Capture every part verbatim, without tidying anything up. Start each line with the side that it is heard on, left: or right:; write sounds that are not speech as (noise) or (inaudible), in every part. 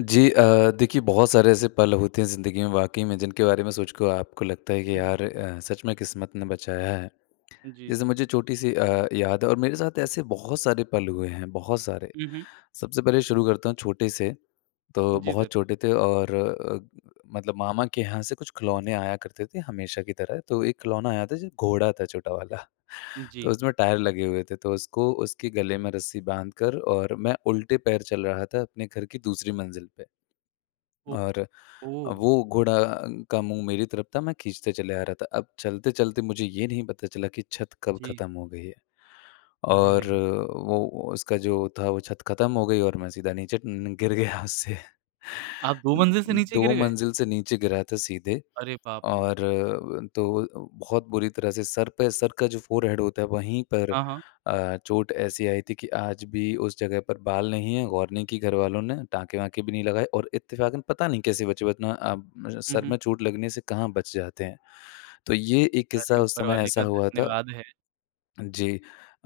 left: जी अ, देखिए बहुत सारे ऐसे पल होते हैं ज़िंदगी में वाक़ई में जिनके बारे में सोच के आपको लगता है कि
right: हुँ, हुँ।
left: यार अ, सच में किस्मत ने बचाया है।
right: जी,
left: जैसे
right: जी,
left: मुझे
right: जी।
left: छोटी-सी अ, याद है और मेरे साथ ऐसे बहुत सारे पल हुए हैं, बहुत सारे।
right: हुँ, हुँ।
left: सबसे पहले शुरू करता हूँ छोटे-से तो
right: जी ज़
left: बहुत छोटे थे और अ, मतलब मामा के यहाँ से कुछ खिलौने आया करते थे हमेशा की तरह, तो एक खिलौना आया था जो घोड़ा था छोटा वाला (chuckles) तो
right: जी।
left: उसमें टायर लगे हुए थे, तो उसको उसके गले में रस्सी बाँधकर और मैं उल्टे पैर चल रहा था अपने घर की दूसरी मंजिल पे।
right: ओ,
left: और अ,
right: ओह।
left: वो घोड़ा का मुँह मेरी तरफ़ था, मैं खींचते चले आ रहा था। अब चलते-चलते मुझे ये नहीं पता चला कि छत कब
right: जी।
left: ख़त्म हो गई है
right: अरे
left: और
right: नहीं।
left: वो उसका जो था वो छत खत्म हो गई और मैं सीधा नीचे न गिर गया छत उससे। उ
right: आप दो
left: उ
right: मंजिल से नीचे गिर
left: दो
right: गए?
left: मंजिल से नीचे गिरा था सीधे
right: अरे बाप रे!
left: और अ, तो बहुत बुरी तरह से सर पे सर का जो फोरहेड होता है वहीं पर
right: हाँ, हाँ।
left: अ, चोट ऐसी आई थी कि आज भी उस जगह पर बाल नहीं है, गौर नहीं की घरवालों ने, टाँके-वाँके भी नहीं लगाए और इत्तेफ़ाकन पता नहीं कैसे बचे वरना अब
right: हुँ,
left: सर
right: हुँ।
left: में चोट लगने से कहाँ बच जाते हैं? तो ये एक किस्सा
right: अरे!
left: उस
right: ऊपर
left: समय
right: वाले
left: ऐसा
right: का
left: हुआ था
right: धन्यवाद है।
left: अ, जी।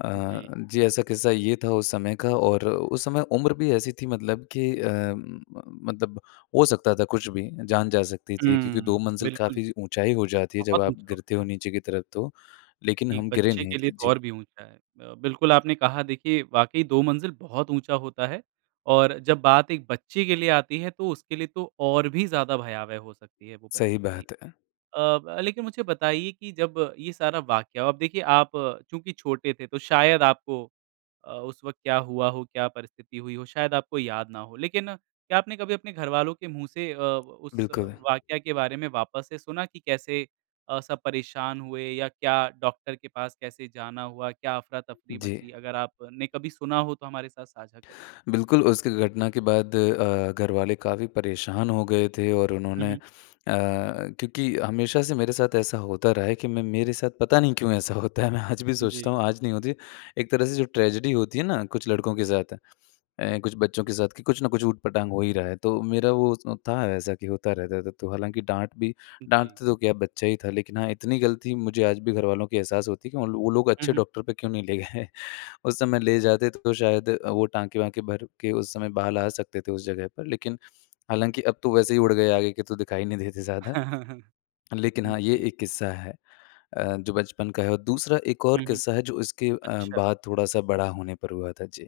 left: अ,
right: जी।
left: जी ऐसा किस्सा ये था उस समय का और उस समय उम्र भी ऐसी थी मतलब कि अ, म मतलब हो सकता था कुछ भी, जान जा सकती थी क्योंकि दो
right: हुँ,
left: मंजिल
right: बिल्कुल।
left: काफ़ी ऊँचाई हो जाती है जब
right: बहुत
left: आप
right: ऊँचा
left: गिरते
right: होता
left: हो
right: है।
left: नीचे की तरफ़ तो, लेकिन
right: एक
left: हम गिरे
right: बच्चे
left: नहीं
right: के लिए
left: थे।
right: तो
left: जी।
right: और भी ऊँचा है। अ, बिल्कुल आपने कहा देखिए वाक़ई दो मंजिल बहुत ऊँचा होता है, और जब बात एक बच्चे के लिए आती है तो उसके लिए तो और भी ज़्यादा भयावह हो सकती है वो
left: सही
right: परिस्थिति।
left: बात है।
right: अ, ब लेकिन मुझे बताइए कि जब ये सारा वाक्या हुआ अब देखिए आप क्योंकि छोटे थे तो शायद आपको अ, उस वक़्त क्या हुआ हो, क्या परिस्थिति हुई हो, शायद आपको याद ना हो। लेकिन क्या आपने कभी अपने घरवालों के मुँह से अ, उस
left: बिल्कुल।
right: वाक्या के बारे में वापस से सुना कि कैसे अ, सब परेशान हुए या क्या डॉक्टर के पास कैसे जाना हुआ, क्या अफ़रा-तफ़री
left: जी।
right: मची? अगर आपने कभी सुना हो तो हमारे साथ साझा करिए।
left: बिल्कुल उस घ घटना के बाद अ, घर वाले काफ़ी परेशान हो गए थे और
right: हुँ,
left: उन्होंने अ,
right: हुँ।
left: क्योंकि हमेशा से मेरे साथ ऐसा होता रहा है कि मैं मेरे साथ पता नहीं क्यों ऐसा होता है, मैं आज भी सोचता
right: जी।
left: हूँ आज नहीं होती, एक तरह से जो ट्रेजेडी होती है ना, कुछ लड़कों के साथ अ, कुछ बच्चों के साथ कि कुछ न कुछ ऊट-पटाँग हो ही रहा है, तो मेरा वो उस था ऐसा कि होता रहता था। तो हालाँकि डाँट भी
right: उ, जी।
left: डाँटते तो क्या, बच्चा ही था, लेकिन हाँ इतनी गलती मुझे आज भी घरवालों की एहसास होती है कि वो वो लोग
right: हुँ,
left: अच्छे
right: हुँ।
left: डॉक्टर पे क्यों नहीं ले गए उस समय ले जाते तो शायद अ, वो टाँके-वाँके भर के उस समय बाल आ सकते थे उस जगह पर। लेकिन हालाँकि अब तो वैसे ही उड़ गए आगे के तो दिखाई नहीं देते ज़्यादा।
right: (chuckles)
left: लेकिन हाँ, ये
right: जी।
left: एक किस्सा है अ, जो बचपन का है और दूसरा एक
right: हुँ,
left: और
right: हुँ।
left: किस्सा है जो उसके अ,
right: अच्छा।
left: बाद थोड़ा-सा बड़ा होने पर हुआ था। जी।